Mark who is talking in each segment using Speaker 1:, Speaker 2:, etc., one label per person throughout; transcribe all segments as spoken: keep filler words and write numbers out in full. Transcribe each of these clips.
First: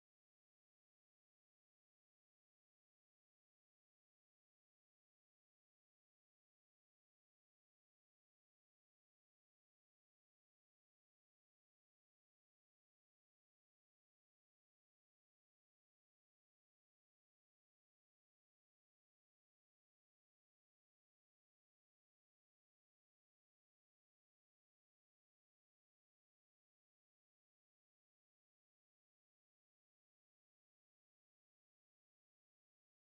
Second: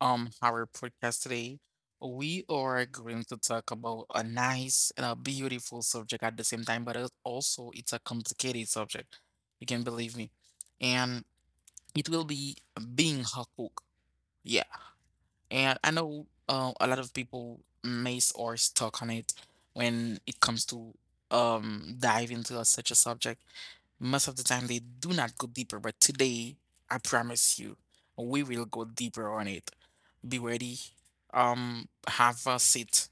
Speaker 1: um our podcast today. We are going to talk about a nice and a beautiful subject at the same time, but it also it's a complicated subject. You can believe me. And it will be being a cook. Yeah. And I know uh, a lot of people miss or stuck on it when it comes to um dive into a- such a subject. Most of the time they do not go deeper, but today I promise you we will go deeper on it. Be ready. Um, have a seat.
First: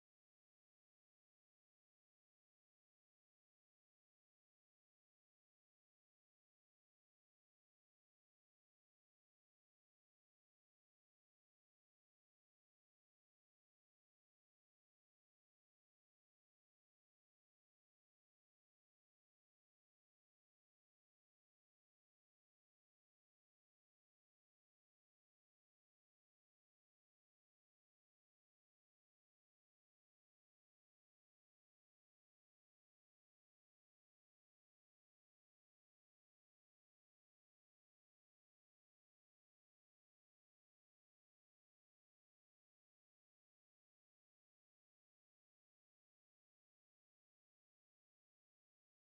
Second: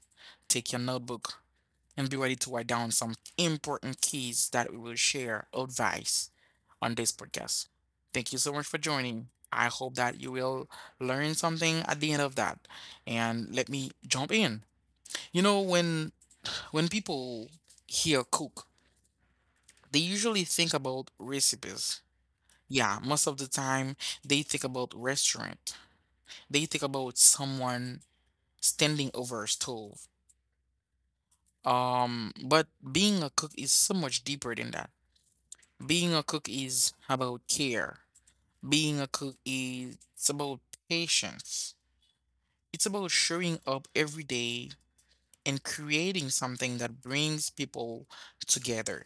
Speaker 1: Take your notebook and be ready to write down some important keys that we will share advice on this podcast. Thank you so much for joining. I hope that you will learn something at the end of that. And let me jump in. You know, when when people hear cook, they usually think about recipes. Yeah, most of the time they think about restaurant. They think about someone standing over a stove. Um, but being a cook is so much deeper than that. Being a cook is about care. Being a cook is it's about patience. It's about showing up every day and creating something that brings people together.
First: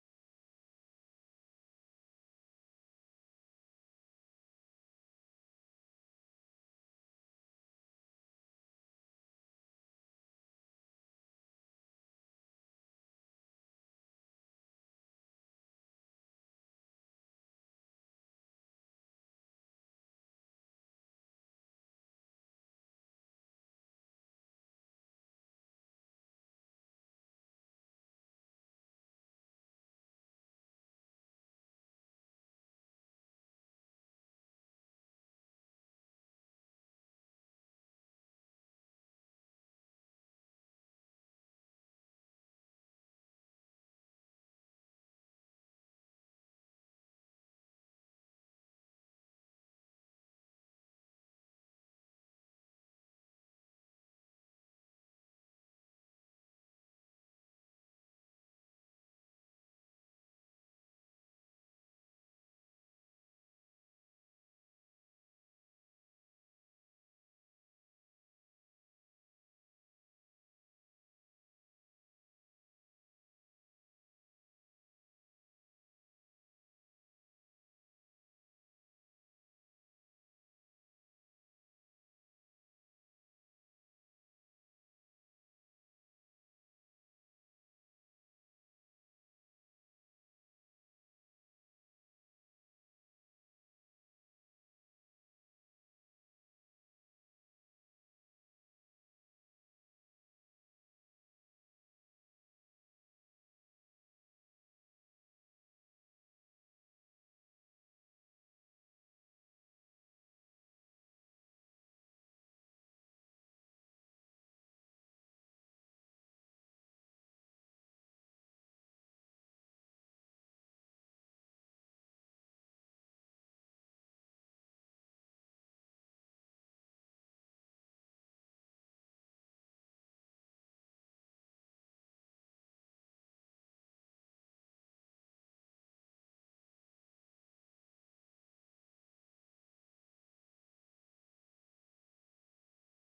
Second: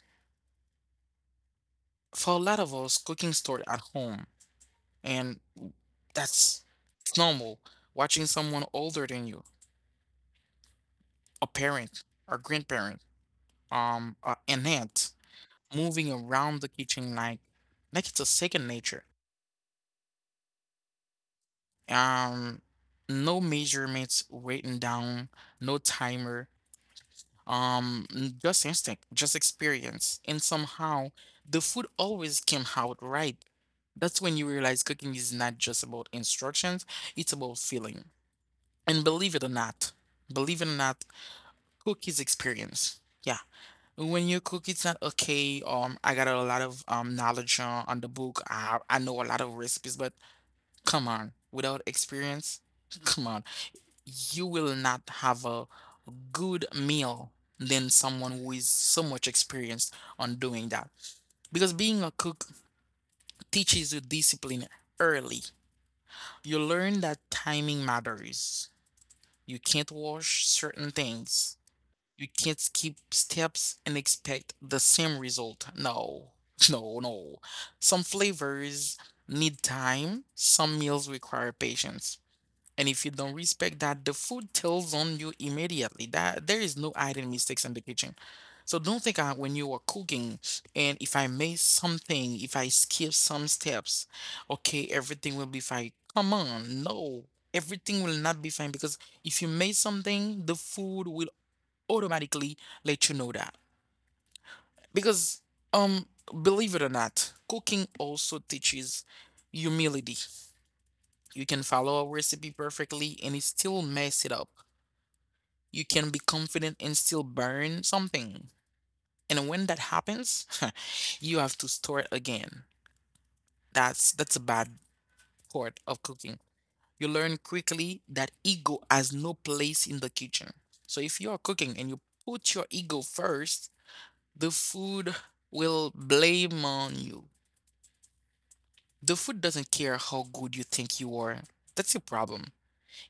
Speaker 1: For a lot of us, cooking started at home, and that's it's normal. Watching someone older than you, a parent, a grandparent, um, a, an aunt, moving around the kitchen like like it's a second nature. um no measurements written down, no timer, um n- just instinct, just experience, and somehow the food always came out right. That's when you realize cooking is not just about instructions, it's about feeling. And believe it or not believe it or not cook is experience. Yeah, when you cook it's not okay. um I got a lot of um knowledge uh, on the book. I, I know a lot of recipes, but come on, without experience, come on, you will not have a good meal than someone who is so much experienced on doing that. Because being a cook teaches you discipline early. You learn that timing matters. You can't wash certain things. You can't skip steps and expect the same result. No, no, no. Some flavors need time, some meals require patience. And if you don't respect that, the food tells on you immediately. That there is no hiding mistakes in the kitchen. So don't think I, when you are cooking and if I miss something, if I skip some steps, okay, everything will be fine. Come on, no, everything will not be fine because if you miss something, the food will automatically let you know that. Because um, believe it or not, cooking also teaches humility. You can follow a recipe perfectly and it still mess it up. You can be confident and still burn something. And when that happens, you have to start again. That's that's a bad part of cooking. You learn quickly that ego has no place in the kitchen. So if you are cooking and you put your ego first, the food will blame on you. The food doesn't care how good you think you are. That's your problem.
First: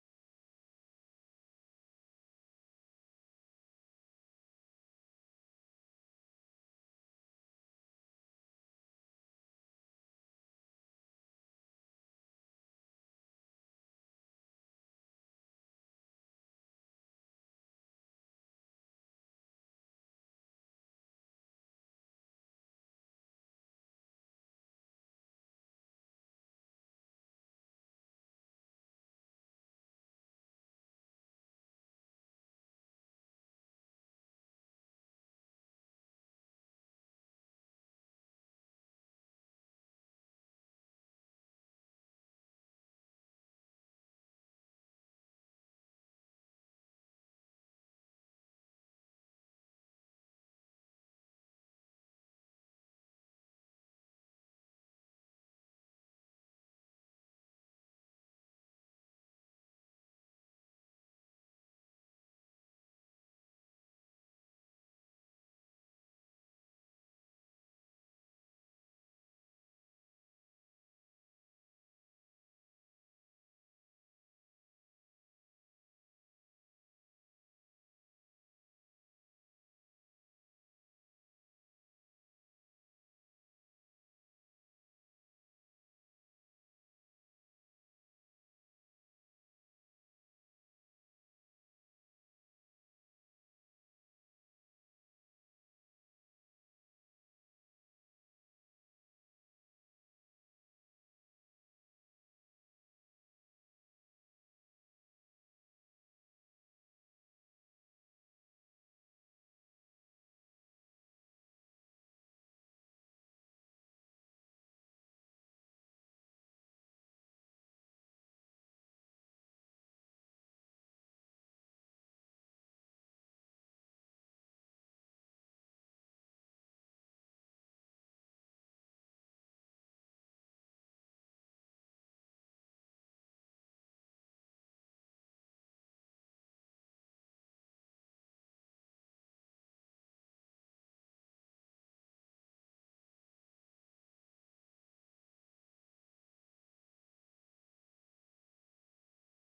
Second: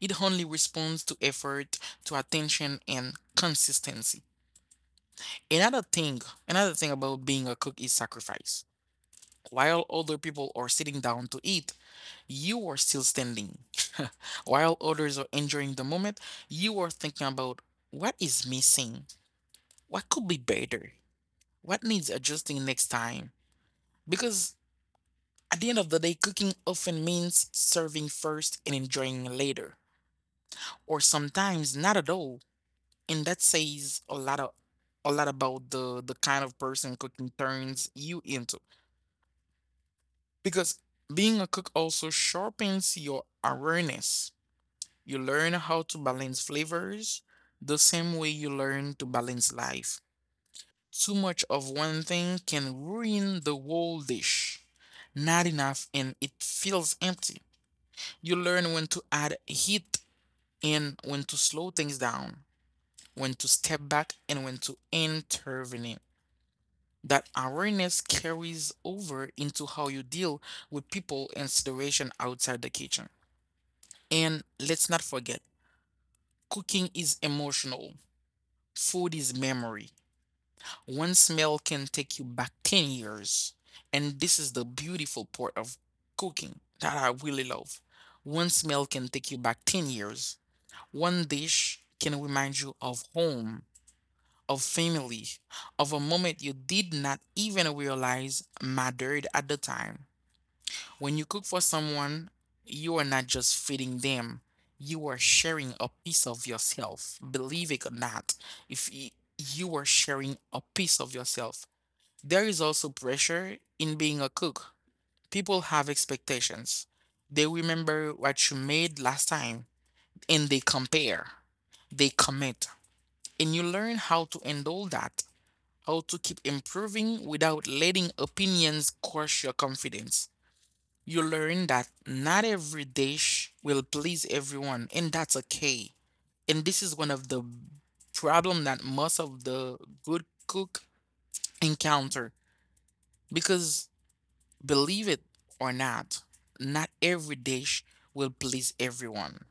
Speaker 1: It only responds to effort, to attention, and consistency. Another thing, another thing about being a cook is sacrifice. While other people are sitting down to eat, you are still standing. While others are enjoying the moment, you are thinking about what is missing, what could be better, what needs adjusting next time. Because at the end of the day, cooking often means serving first and enjoying later, or sometimes not at all. And that says a lot of a lot about the the kind of person cooking turns you into. Because being a cook also sharpens your awareness. You learn how to balance flavors the same way you learn to balance life. Too much of one thing can ruin the whole dish. Not enough and it feels empty. You learn when to add heat and when to slow things down, when to step back and when to intervene. That awareness carries over into how you deal with people and situation outside the kitchen. And let's not forget, cooking is emotional, food is memory. One smell can take you back ten years. And this is the beautiful part of cooking that I really love. One smell can take you back ten years. One dish can remind you of home, of family, of a moment you did not even realize mattered at the time. When you cook for someone, you are not just feeding them, you are sharing a piece of yourself. Believe it or not, if y- you are sharing a piece of yourself, there is also pressure in being a cook. People have expectations. They remember what you made last time and they compare, they commit, and you learn how to handle that, how to keep improving without letting opinions crush your confidence. You learn that not every dish will please everyone, and that's okay. And this is one of the problem that most of the good cook encounter because believe it or not, not every dish will please everyone.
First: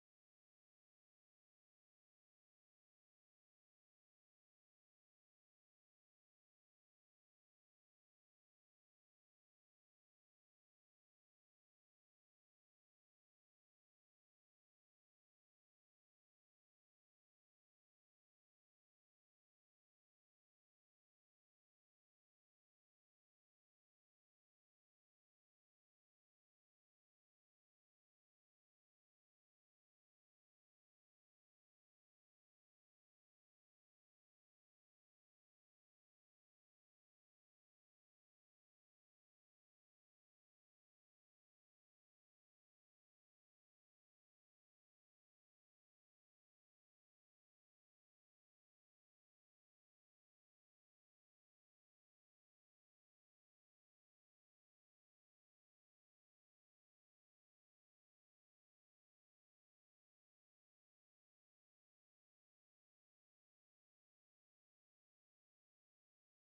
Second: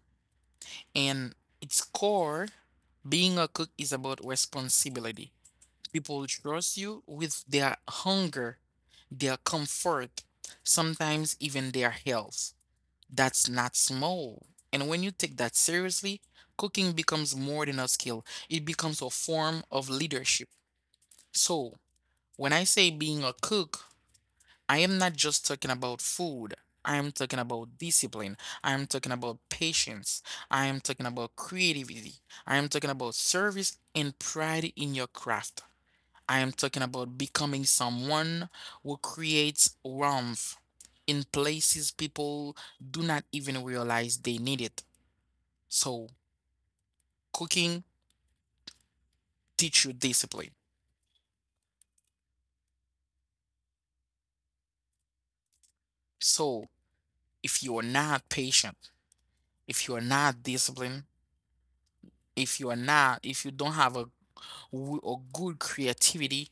Speaker 1: And its core, being a cook is about responsibility. People trust you with their hunger, their comfort, sometimes even their health. That's not small. And when you take that seriously, cooking becomes more than a skill, it becomes a form of leadership. So, when I say being a cook, I am not just talking about food. I am talking about discipline. I am talking about patience. I am talking about creativity. I am talking about service and pride in your craft. I am talking about becoming someone who creates warmth in places people do not even realize they need it. So, cooking teach you discipline. So, if you are not patient, if you are not disciplined, if you are not, if you don't have a, w- a good creativity,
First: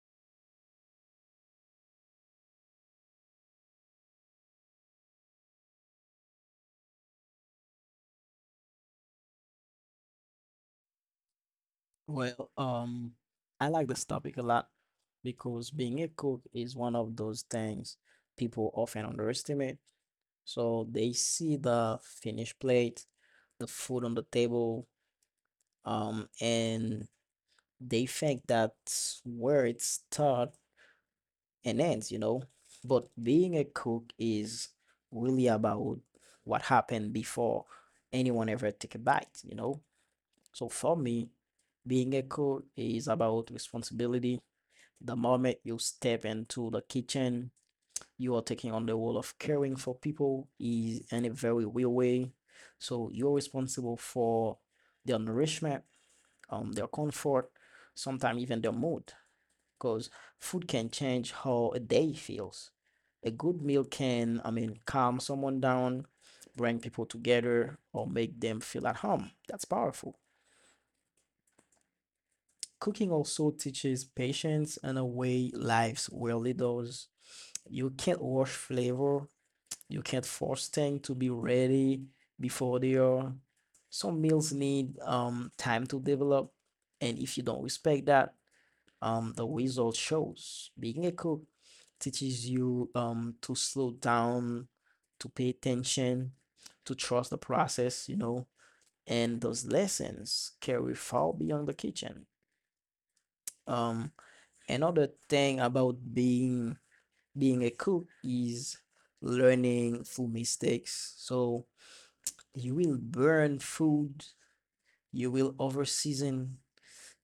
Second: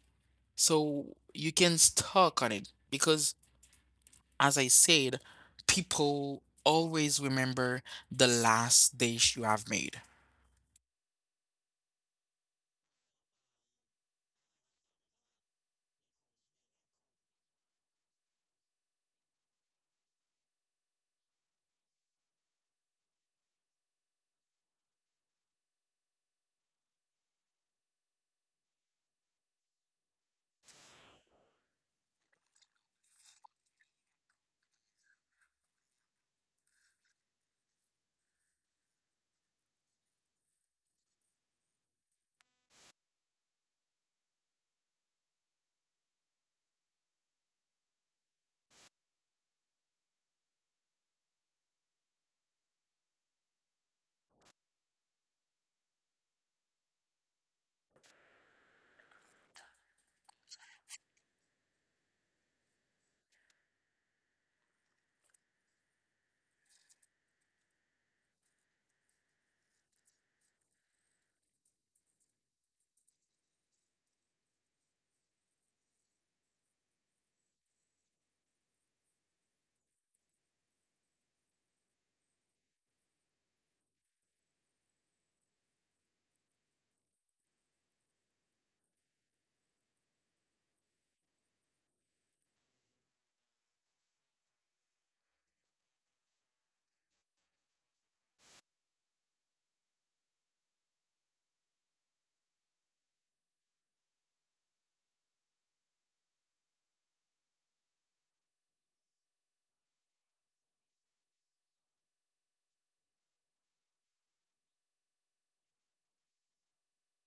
Speaker 1: so you can stuck on it because, as I said, people always remember the last dish you have made.
Speaker 2: Well, um, I like this topic a lot because being a cook is one of those things people often underestimate. So they see the finished plate, the food on the table, um, and they think that's where it starts and ends, you know. But being a cook is really about what happened before anyone ever take a bite, you know. So for me, being a cook is about responsibility. The moment you step into the kitchen, you are taking on the role of caring for people is in a very real way. So you're responsible for their nourishment, um, their comfort, sometimes even their mood, because food can change how a day feels. A good meal can, I mean, calm someone down, bring people together, or make them feel at home. That's powerful. Cooking also teaches patience in a way lives rarely does. You can't rush flavor. You can't force things to be ready before they are. Some meals need um, time to develop, and if you don't respect that, um, the result shows. Being a cook teaches you um, to slow down, to pay attention, to trust the process, you know, and those lessons carry far beyond the kitchen. Um, another thing about being being a cook is learning through mistakes. So you will burn food, you will over season,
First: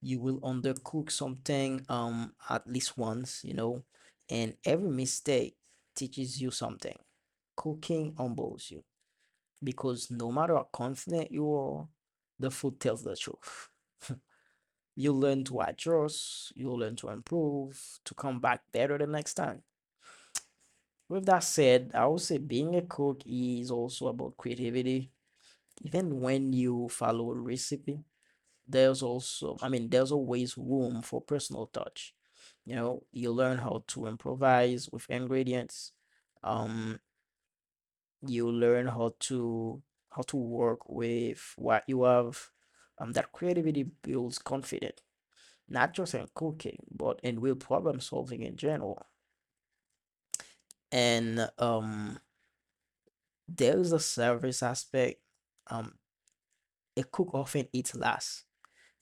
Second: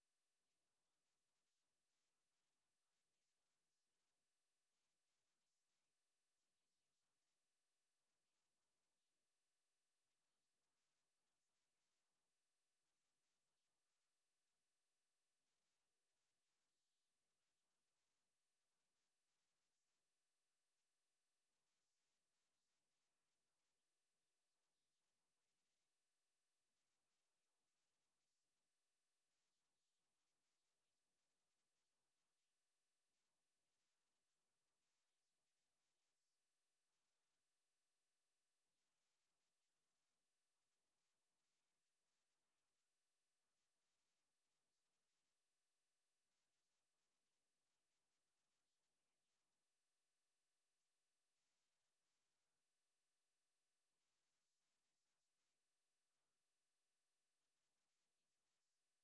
Speaker 2: you will undercook something um at least once, you know, and every mistake teaches you something. Cooking humbles you because no matter how confident you are, the food tells the truth. You learn to adjust, you learn to improve, to come back better the next time. With that said, I would say being a cook is also about creativity. Even when you follow a recipe, there's also, I mean, there's always room for personal touch. You know, you learn how to improvise with ingredients. Um, you learn how to how to work with what you have. Um, that creativity builds confidence, not just in cooking, but in real problem solving in general. And um There is a service aspect. Um, a cook often eats last.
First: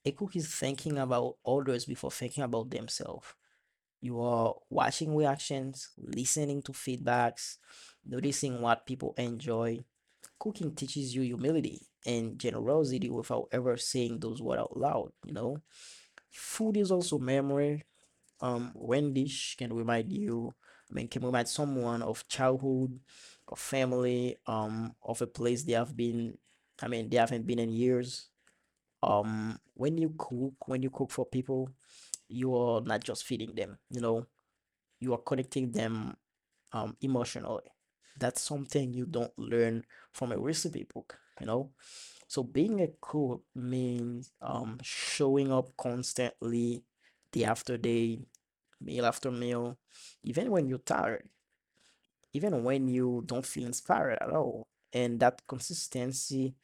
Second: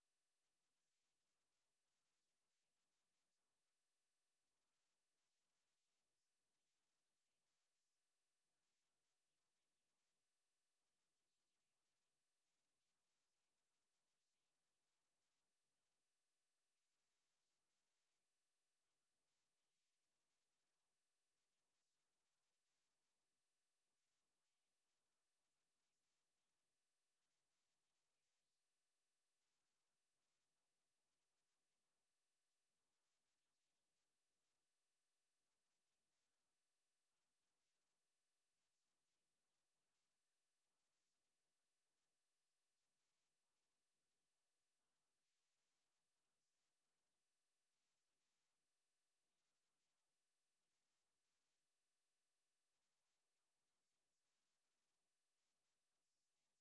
Speaker 2: A cook is thinking about others before thinking about themselves. You are watching reactions, listening to feedbacks, noticing what people enjoy. Cooking teaches you humility and generosity without ever saying those words out loud, you know? Food is also memory. Um, when dish can remind you, I mean, can remind someone of childhood, of family, um, of a place they have been, I mean, they haven't been in years. Um, when you cook, when you cook for people, you are not just feeding them, you know, you are connecting them, um, emotionally. That's something you don't learn from a recipe book, you know? So being a cook means um showing up constantly day after day, meal after meal, even when you're tired, even when you don't feel inspired at all. And that consistency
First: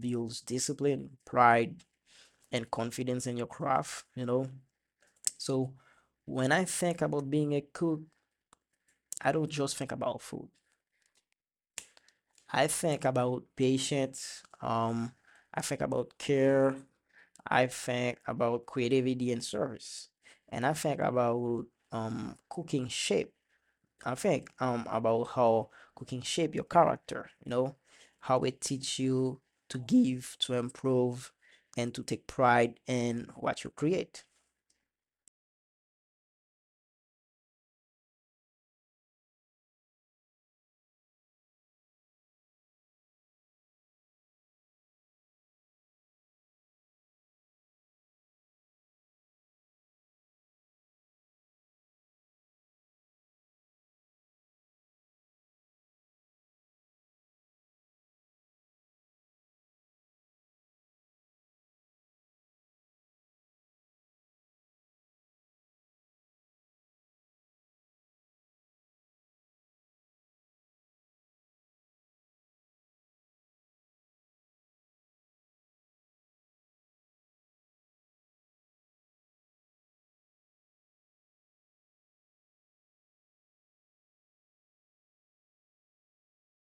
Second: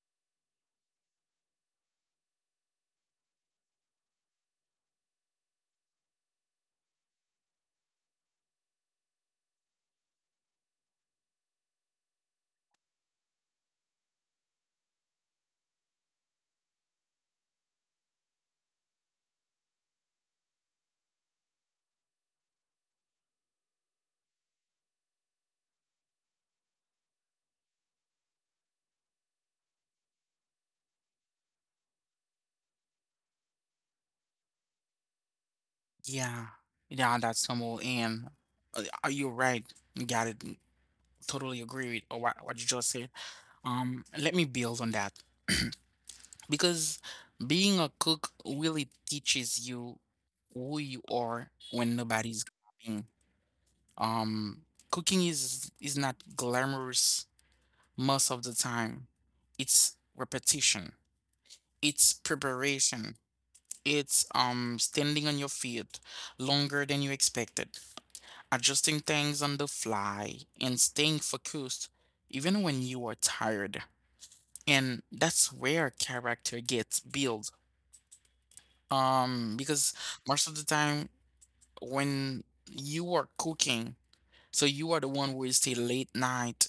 Speaker 2: builds discipline, pride, and confidence in your craft, you know? So when I think about being a cook, I don't just think about food. I think about patience, um, I think about care, I think about creativity and service, and I think about um cooking shape I think um about how cooking shape your character, you know, how it teach you to give, to improve, and to take pride in what you create.
Speaker 1: Yeah. Yeah, that's normal. And uh, are you right? Got it. mm, Totally agree with uh, what, what you just said. Um, let me build on that because being a cook really teaches you who you are when nobody's clapping. Um, cooking is is not glamorous most of the time. It's repetition. It's preparation. It's um standing on your feet longer than you expected. Adjusting things on the fly and staying focused even when you are tired. And that's where character gets built. Um, because most of the time when you are cooking, so you are the one who will stay late night,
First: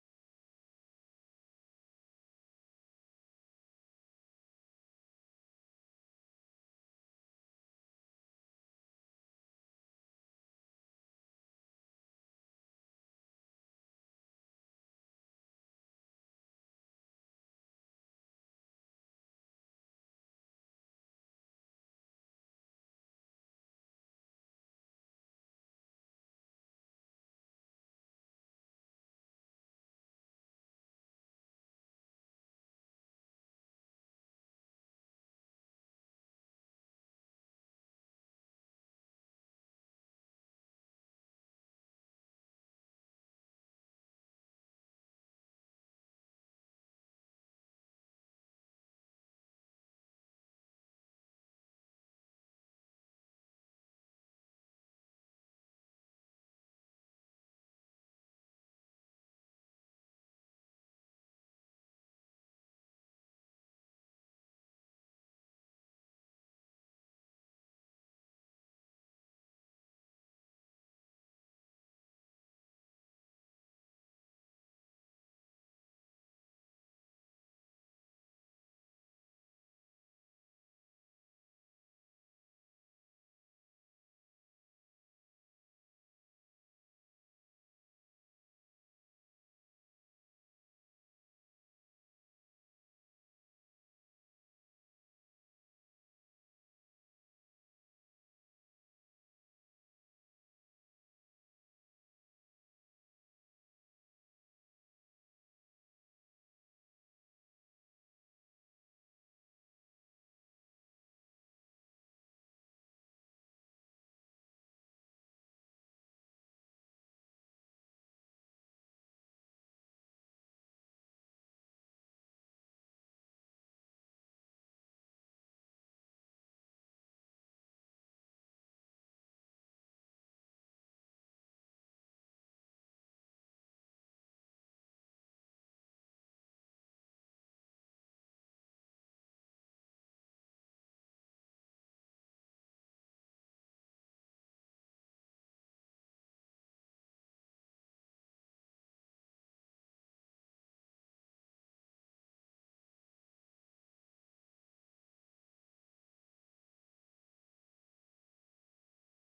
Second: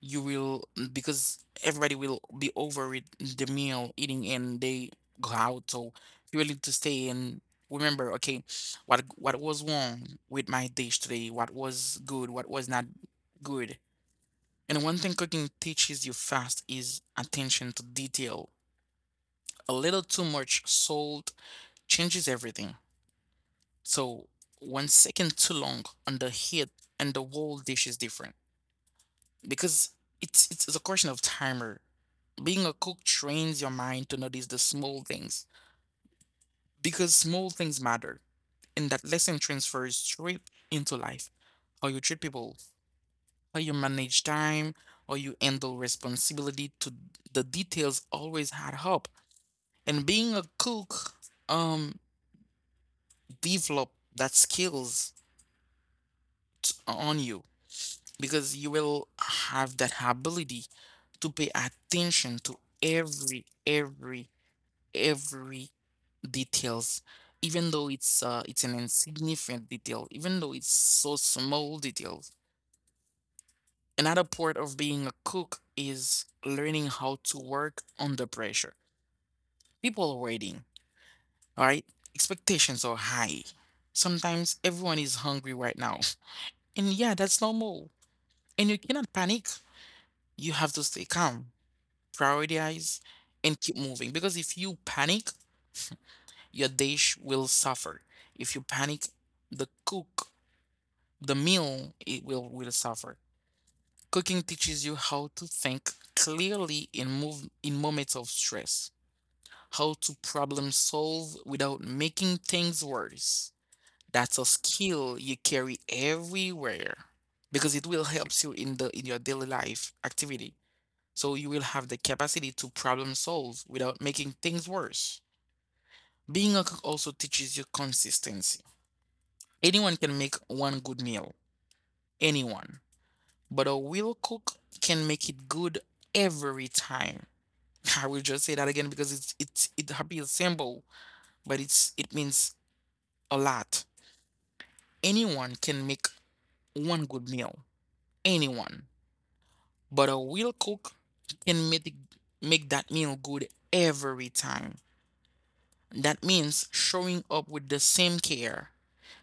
Speaker 1: you will, because everybody will be over it the meal eating and they go out, so you will need to stay and remember, okay, what what was wrong with my dish today, what was good, what was not good. And one thing cooking teaches you fast is attention to detail. A little too much salt changes everything. So one second too long on the heat and the whole dish is different. Because it's it's a question of timer. Being a cook trains your mind to notice the small things. Because small things matter. And that lesson transfers straight into life. How you treat people, how you manage time, how you handle responsibility to the details always add up. And being a cook, um, develop that skills t- on you because you will have that ability to pay attention to every, every, every details, even though it's uh, it's an insignificant detail, even though it's so small details. Another part of being a cook is learning how to work under pressure. People are waiting. All right. Expectations are high. Sometimes everyone is hungry right now. And yeah, that's normal. And you cannot panic. You have to stay calm, prioritize, and keep moving. Because if you panic, your dish will suffer. If you panic, the cook, the meal, it will, will suffer. Cooking teaches you how to think clearly in move in moments of stress, how to problem solve without making things worse. That's a skill you carry everywhere because it will help you in the in your daily life activity. So you will have the capacity to problem solve without making things worse. Being a cook also teaches you consistency. Anyone can make one good meal, anyone, but a real cook can make it good every time. I will just say that again because it's it's it appears simple, but it's it means a lot. Anyone can make one good meal. Anyone. But a real cook can make, make that meal good every time. That means showing up with the same care,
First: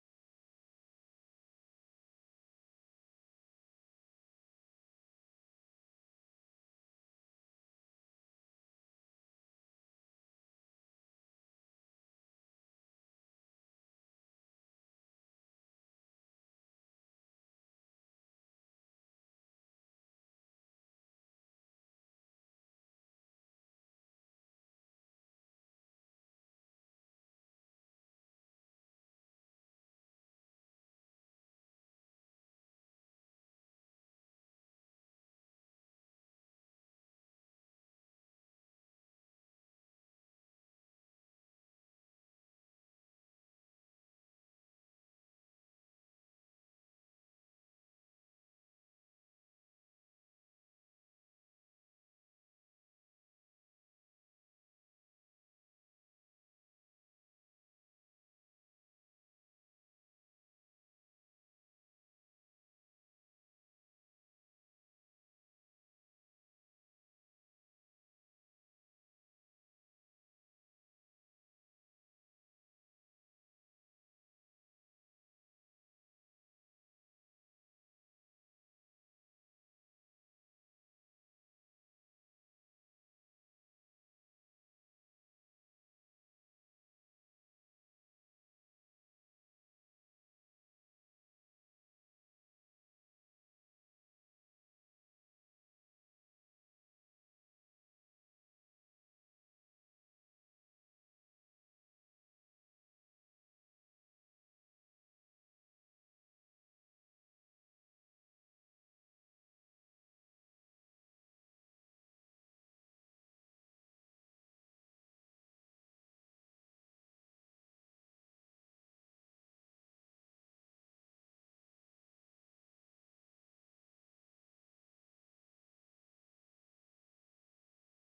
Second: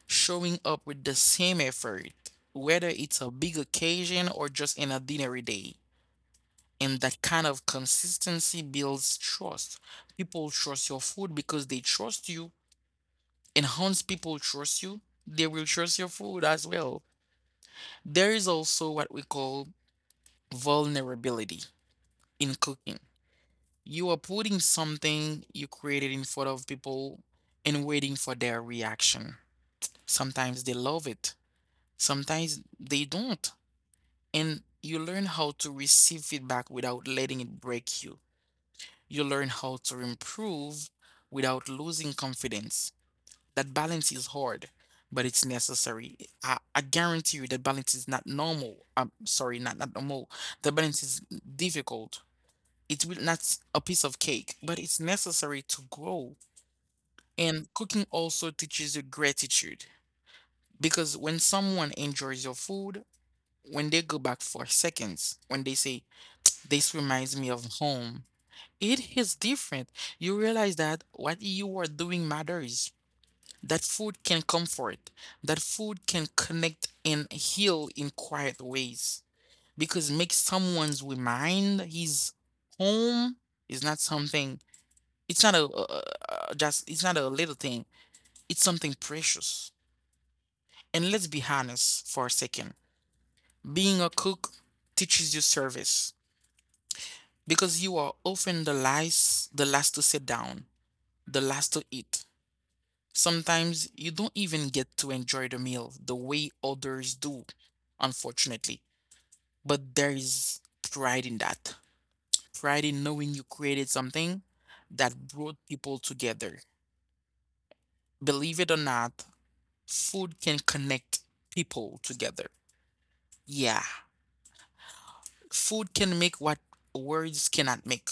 Speaker 1: showing up with the same effort, whether it's a big occasion or just an ordinary day. And that kind of consistency builds trust. People trust your food because they trust you. And once people trust you, they will trust your food as well. There is also what we call vulnerability in cooking. You are putting something you created in front of people and waiting for their reaction. Sometimes they love it, sometimes they don't. And you learn how to receive feedback without letting it break you. You learn how to improve without losing confidence. That balance is hard, but it's necessary. I, I guarantee you that balance is not normal. I'm sorry, not, not normal. The balance is difficult. It will not s- a piece of cake, but it's necessary to grow. And cooking also teaches you gratitude because when someone enjoys your food, when they go back for seconds, when they say, this reminds me of home, it is different. You realize that what you are doing matters. That food can comfort, that food can connect and heal in quiet ways. Because make someone's remind his home is not something, it's not a, a, a a- just, it's not a little thing, it's something precious. And let's be honest for a second. Being a cook teaches you service because you are often the last, the last to sit down, the last to eat. Sometimes you don't even get to enjoy the meal the way others do, unfortunately. But there is pride in that. Pride in knowing you created something that brought people together. Believe it or not, food can connect people together. Yeah, food can make what words cannot make.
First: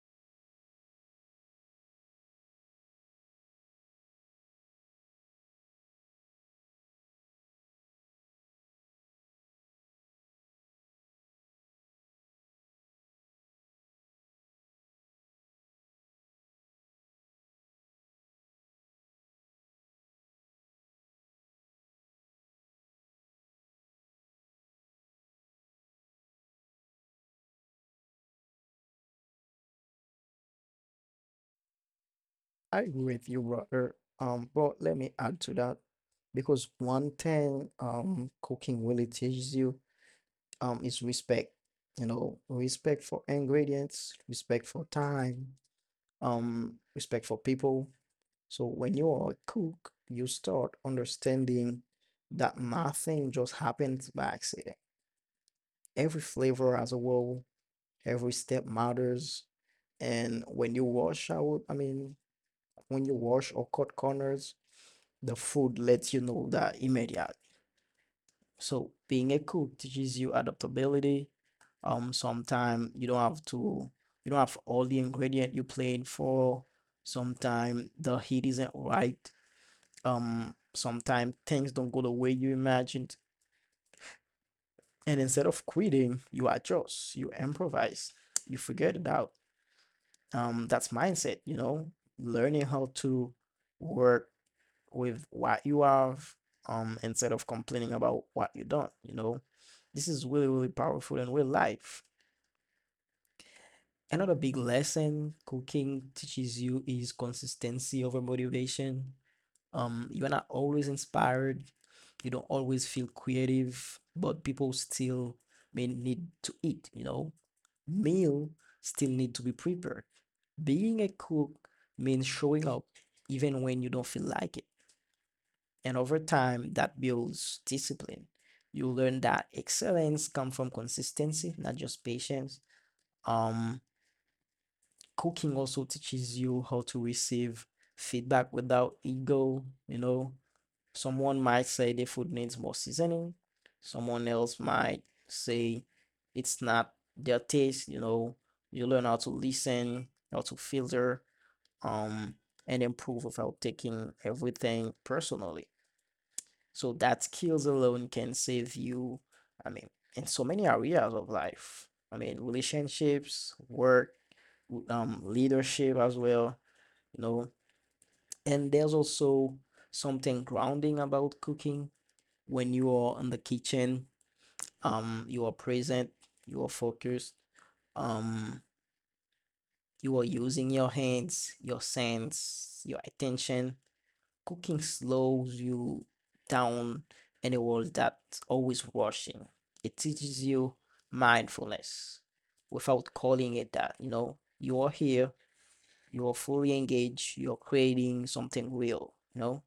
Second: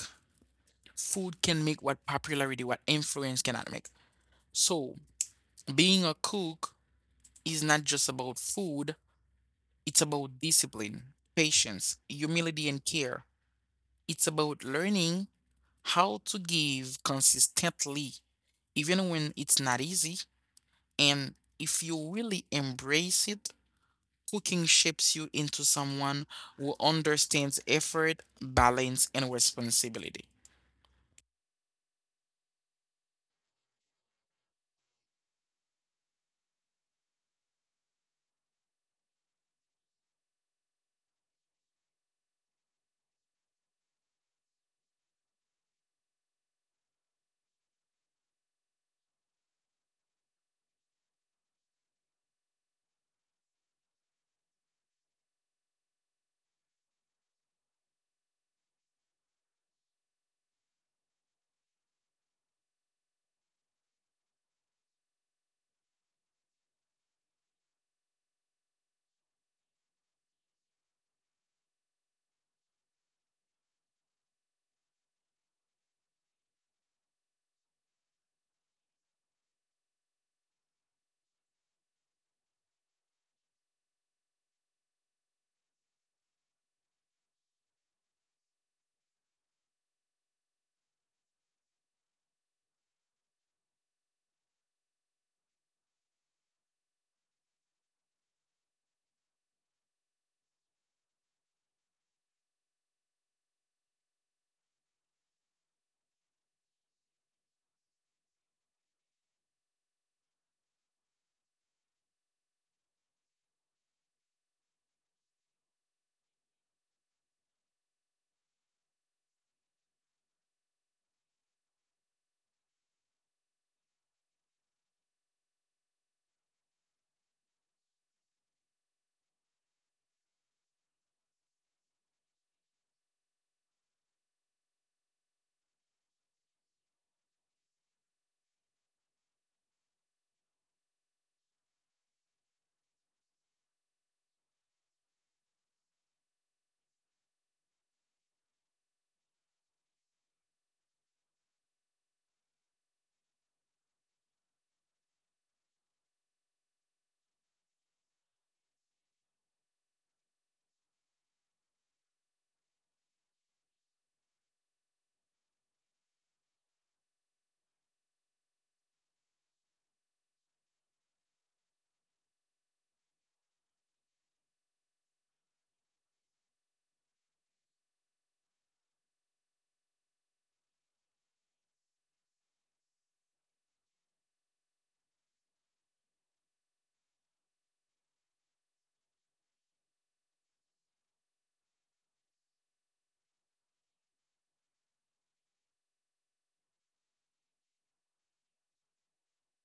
Speaker 1: Food can make what popularity, what influence cannot make. So, being a cook is not just about food, it's about discipline, patience, humility, and care. It's about learning how to give consistently, even when it's not easy. And if you really embrace it, cooking shapes you into someone who understands effort, balance, and responsibility.
Speaker 2: I agree with you, brother. Um, but let me add to that because one thing um cooking really teaches you um is respect. You know, respect for ingredients, respect for time, um, respect for people. So when you are a cook, you start understanding that nothing just happens by accident. Every flavor has a role, every step matters. And when you wash out, I mean, when you wash or cut corners, the food lets you know that immediately. So being a cook teaches you adaptability. Um, sometimes you don't have to, you don't have all the ingredient you planned for. Sometimes the heat isn't right. um sometimes things don't go the way you imagined, and instead of quitting, you adjust, you improvise, you figure it out. Um that's mindset, you know, learning how to work with what you have, um instead of complaining about what you don't, you know. This is really really powerful in real life. Another big lesson cooking teaches you is consistency over motivation. Um, you're not always inspired. You don't always feel creative, but people still may need to eat, you know? Meal still need to be prepared. Being a cook means showing up even when you don't feel like it. And over time, that builds discipline. You learn that excellence comes from consistency, not just patience. Um, Cooking also teaches you how to receive feedback without ego, you know. Someone might say the food needs more seasoning. Someone else might say it's not their taste. You know, you learn how to listen, how to filter, um, and improve without taking everything personally. So that skills alone can save you, I mean, in so many areas of life. I mean, relationships, work, w- um, leadership as well, you know. And there's also something grounding about cooking. When you are in the kitchen, um you are present, you are focused, um you are using your hands, your sense, your attention. Cooking slows you down in a world that's always rushing. It teaches you mindfulness without calling it that. You know, you are here, you are fully engaged, you're creating something real, you know.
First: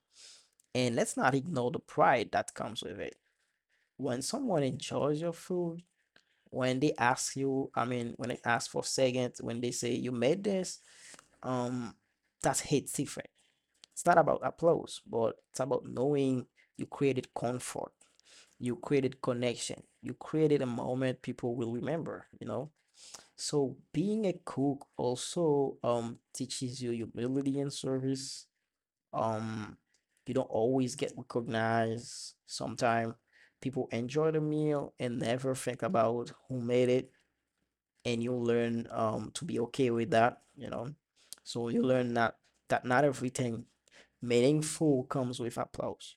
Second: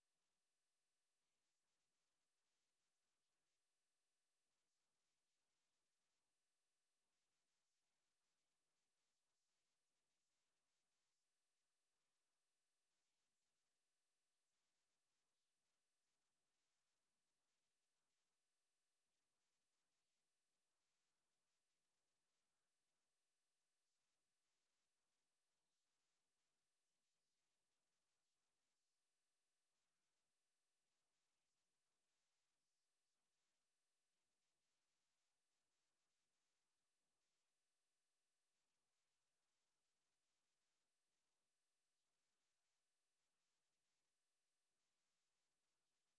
Speaker 2: And let's not ignore the pride that comes with it. When someone enjoys your food, when they ask you, I mean, when they ask for seconds, when they say you made this, um, that's hit different. It's not about applause, but it's about knowing you created comfort, you created connection, you created a moment people will remember, you know? So being a cook also um teaches you humility and service. Um, you don't always get recognized. Sometimes people enjoy the meal and never think about who made it, and you'll learn um to be okay with that, you know. So you learn that that not everything meaningful comes with applause.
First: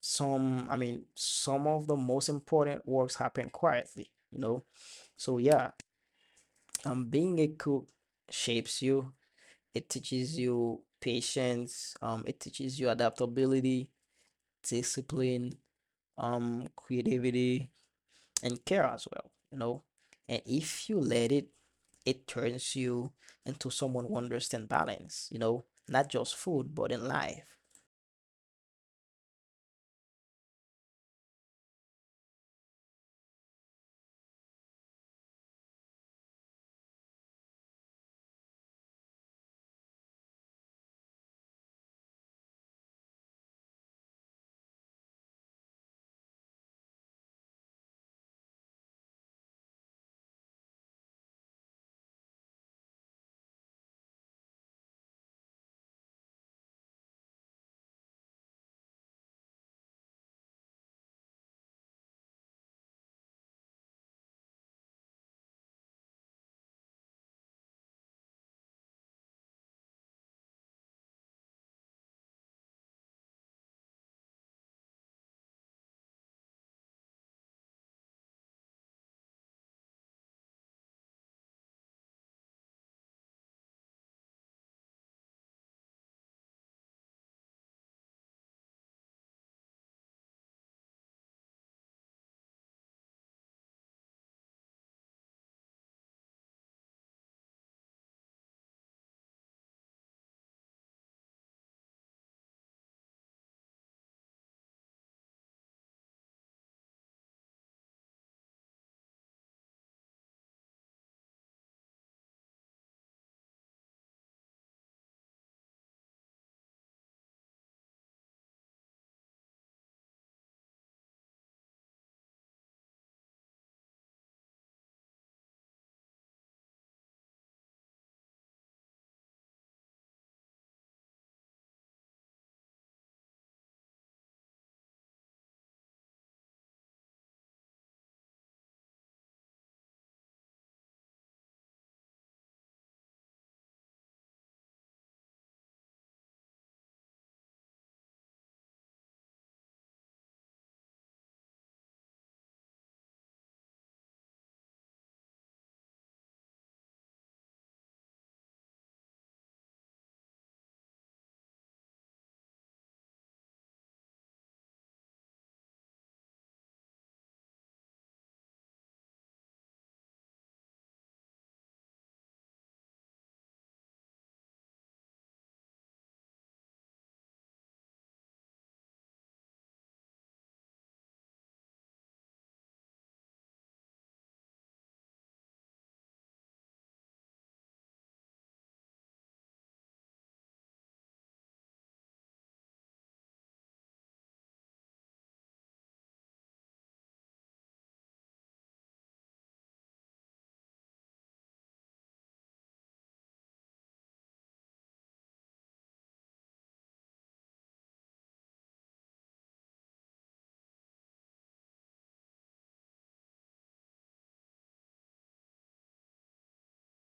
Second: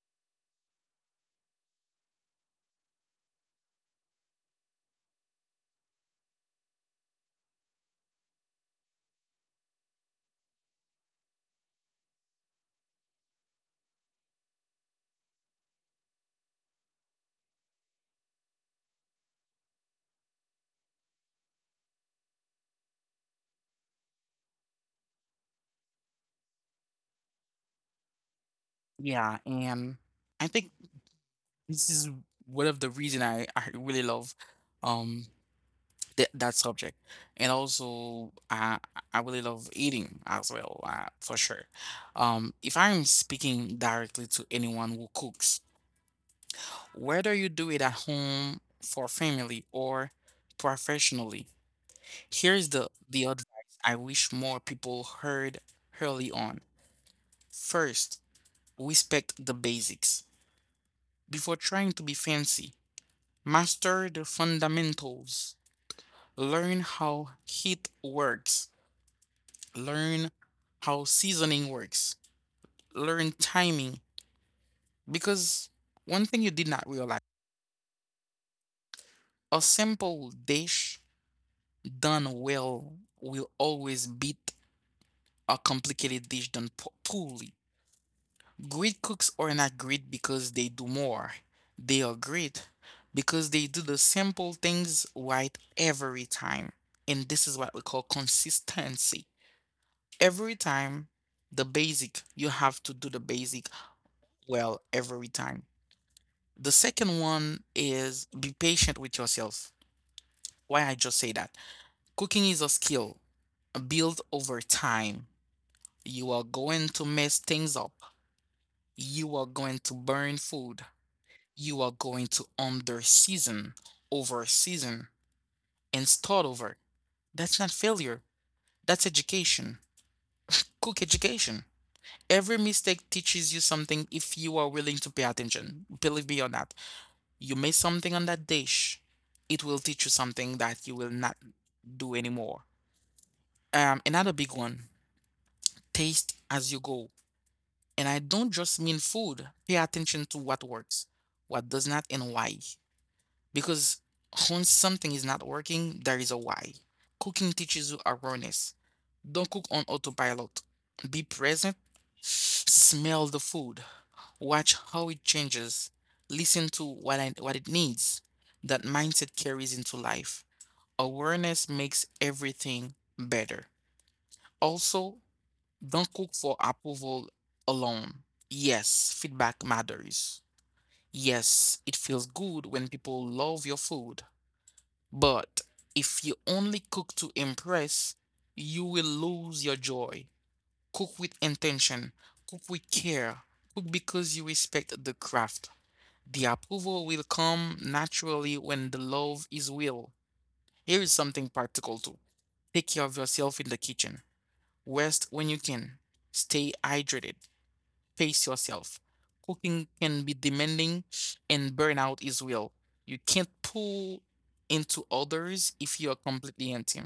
Speaker 2: Some, I mean, some of the most important works happen quietly, you know. So yeah, um, being a cook shapes you. It teaches you patience. Um, it teaches you adaptability, discipline, um, creativity, and care as well, you know. And if you let it, it turns you into someone who understands balance, you know, not just food, but in life.
Speaker 1: Yeah, and I think this is one of the reason I, I really love um that that subject. And also I I really love eating as well, uh, for sure. Um if I'm speaking directly to anyone who cooks, whether you do it at home for family or professionally, here's the the advice I wish more people heard early on. First, respect the basics before trying to be fancy. Master the fundamentals. Learn how heat works. Learn how seasoning works. Learn timing. Because one thing you did not realize, a simple dish done well will always beat a complicated dish done po- poorly. Great cooks are not great because they do more, they are great because they do the simple things right every time. And this is what we call consistency. Every time, the basic, you have to do the basic well every time. The second one is be patient with yourself. Why I just say that? Cooking is a skill built over time. You are going to mess things up. You are going to burn food. You are going to under season, over season, and start over. That's not failure. That's education. Cook education. Every mistake teaches you something if you are willing to pay attention. Believe me on that. You made something on that dish, it will teach you something that you will not do anymore. Um, another big one, taste as you go. And I don't just mean food. Pay attention to what works, what does not, and why. Because when something is not working, there is a why. Cooking teaches you awareness. Don't cook on autopilot. Be present. Smell the food. Watch how it changes, listen to what I, what it needs. That mindset carries into life. Awareness makes everything better. Also, don't cook for approval alone. Yes, feedback matters. Yes, it feels good when people love your food. But if you only cook to impress, you will lose your joy. Cook with intention, cook with care, cook because you respect the craft. The approval will come naturally when the love is real. Here is something practical too. Take care of yourself in the kitchen. Rest when you can. Stay hydrated. Pace yourself. Cooking can be demanding and burnout is real. You can't pull into others if you are completely empty.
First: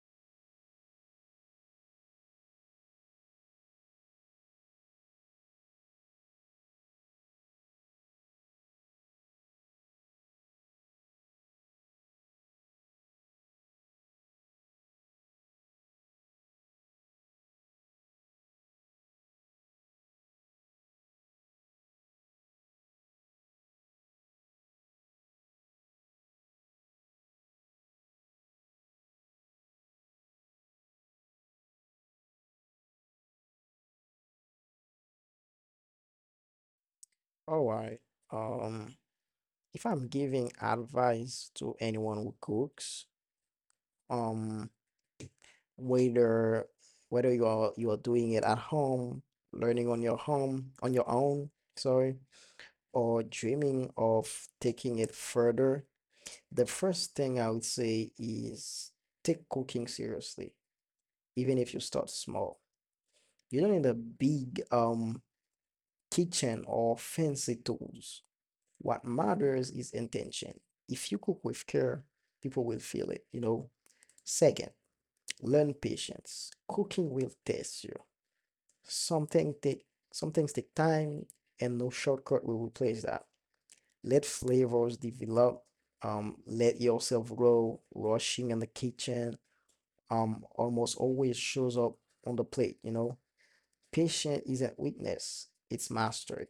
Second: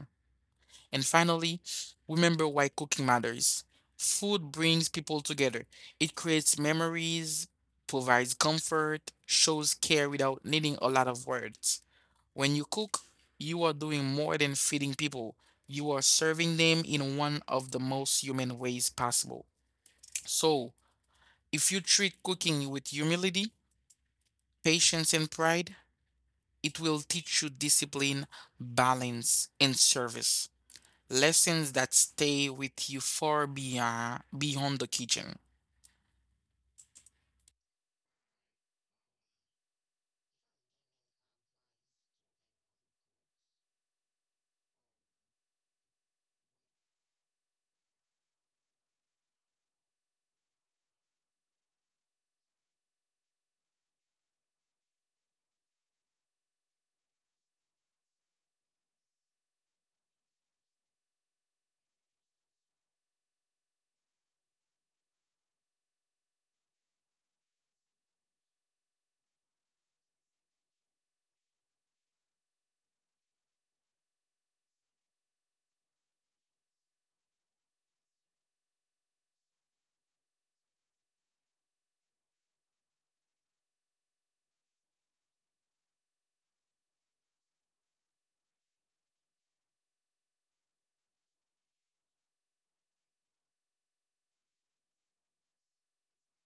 Speaker 1: And finally, remember why cooking matters. Food brings people together. It creates memories, provides comfort, shows care without needing a lot of words. When you cook, you are doing more than feeding people. You are serving them in one of the most human ways possible. So, if you treat cooking with humility, patience, and pride, it will teach you discipline, balance, and service. Lessons that stay with you far beyond beyond the kitchen.
Speaker 2: All right. Um, if I'm giving advice to anyone who cooks, um, whether whether you are you are doing it at home, learning on your home on your own, sorry, or dreaming of taking it further, the first thing I would say is take cooking seriously, even if you start small. You don't need a big um kitchen or fancy tools. What matters is intention. If you cook with care, people will feel it, you know. Second, learn patience. Cooking will test you. Something take some things take time, and no shortcut will replace that. Let flavors develop. Um, let yourself grow. Rushing in the kitchen um almost always shows up on the plate, you know. Patience is a weakness, it's mastery.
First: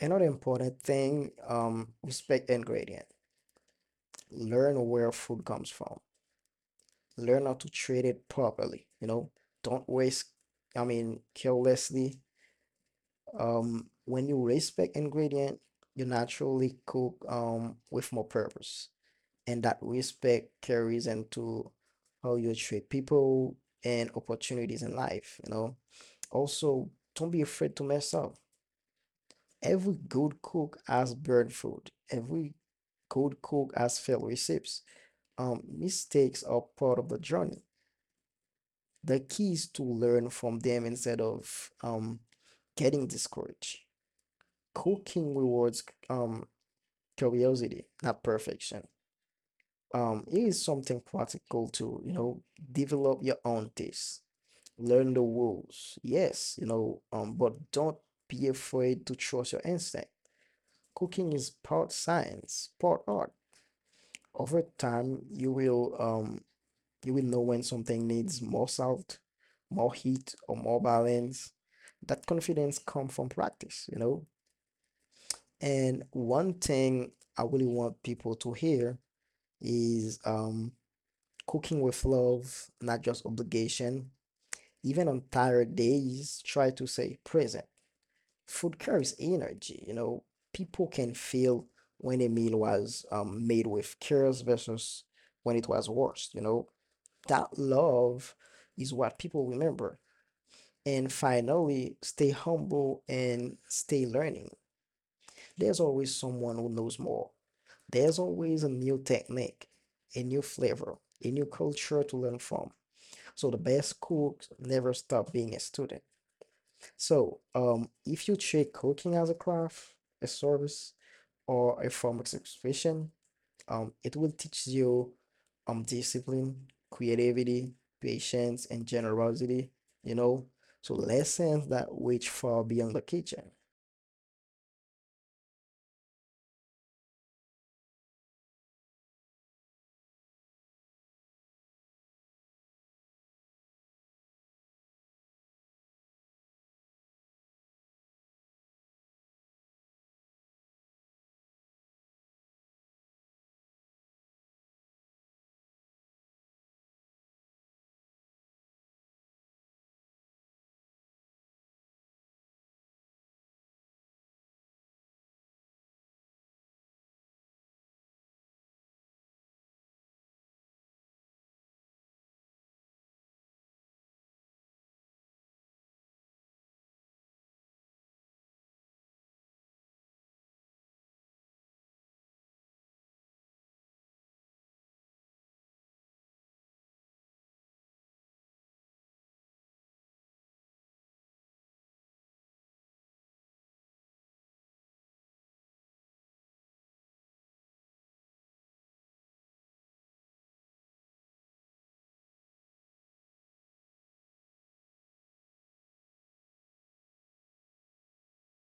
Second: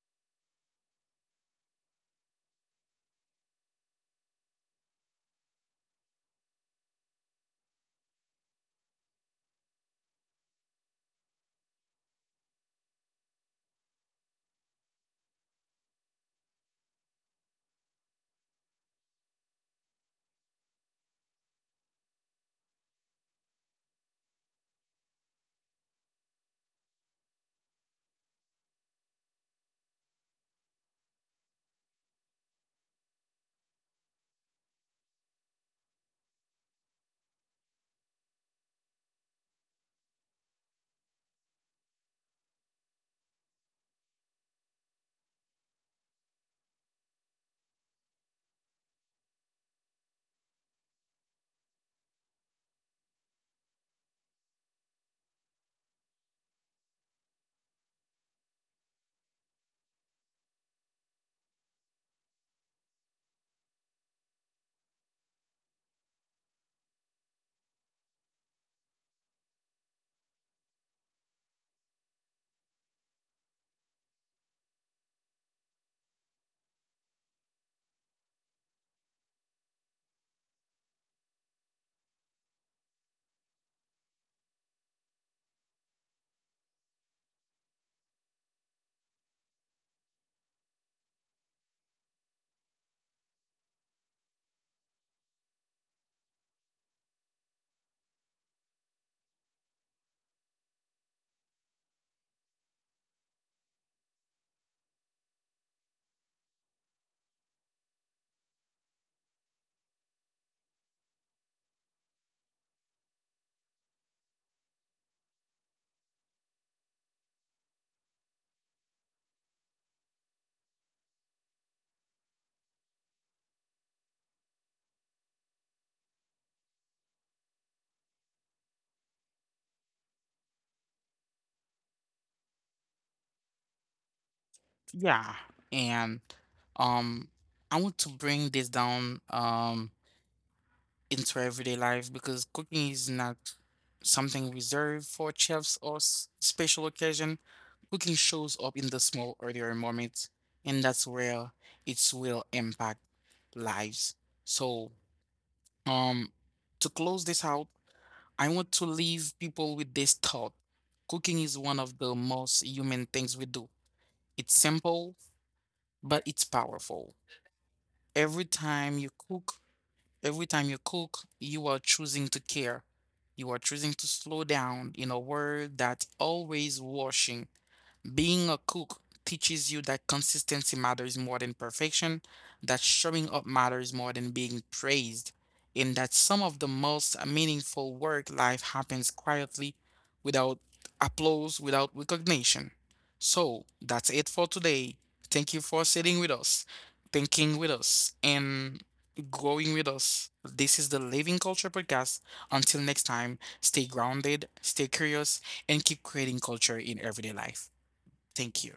Speaker 2: Another important thing, um, respect ingredient. Learn where food comes from. Learn how to treat it properly. You know, don't waste, I mean, carelessly. Um, when you respect ingredient, you naturally cook um with more purpose. And that respect carries into how you treat people and opportunities in life, you know. Also, don't be afraid to mess up. Every good cook has burned food. Every good cook has failed recipes. Um, mistakes are part of the journey. The key is to learn from them instead of um, getting discouraged. Cooking rewards um, curiosity, not perfection. Um, it is something practical to, you know, develop your own taste. Learn the rules. Yes, you know, um, but don't be afraid to trust your instinct. Cooking is part science, part art. Over time, you will um you will know when something needs more salt, more heat, or more balance. That confidence comes from practice, you know. And one thing I really want people to hear is um cooking with love, not just obligation. Even on tired days, try to stay present. Food carries energy, you know. People can feel when a meal was um, made with cares versus when it was worse, you know. That love is what people remember. And finally, stay humble and stay learning. There's always someone who knows more. There's always a new technique, a new flavor, a new culture to learn from. So the best cooks never stop being a student. So, um, if you treat cooking as a craft, a service, or a form of expression, Um, it will teach you um discipline, creativity, patience, and generosity, you know. So lessons that reach far beyond the kitchen.
Speaker 1: Yeah. And um I want to bring this down um into everyday life because cooking is not something reserved for chefs or s- special occasion. Cooking shows up in the small ordinary moments, and that's where its will impact lives. So, um, to close this out, I want to leave people with this thought. Cooking is one of the most human things we do. It's simple, but it's powerful. Every time you cook, every time you cook, you are choosing to care. You are choosing to slow down in a world that's always rushing. Being a cook teaches you that consistency matters more than perfection, that showing up matters more than being praised, and that some of the most meaningful work life happens quietly without applause, without recognition. So that's it for today. Thank you for sitting with us, thinking with us, and growing with us. This is the Living Culture Podcast. Until next time, stay grounded, stay curious, and keep creating culture in everyday life. Thank you.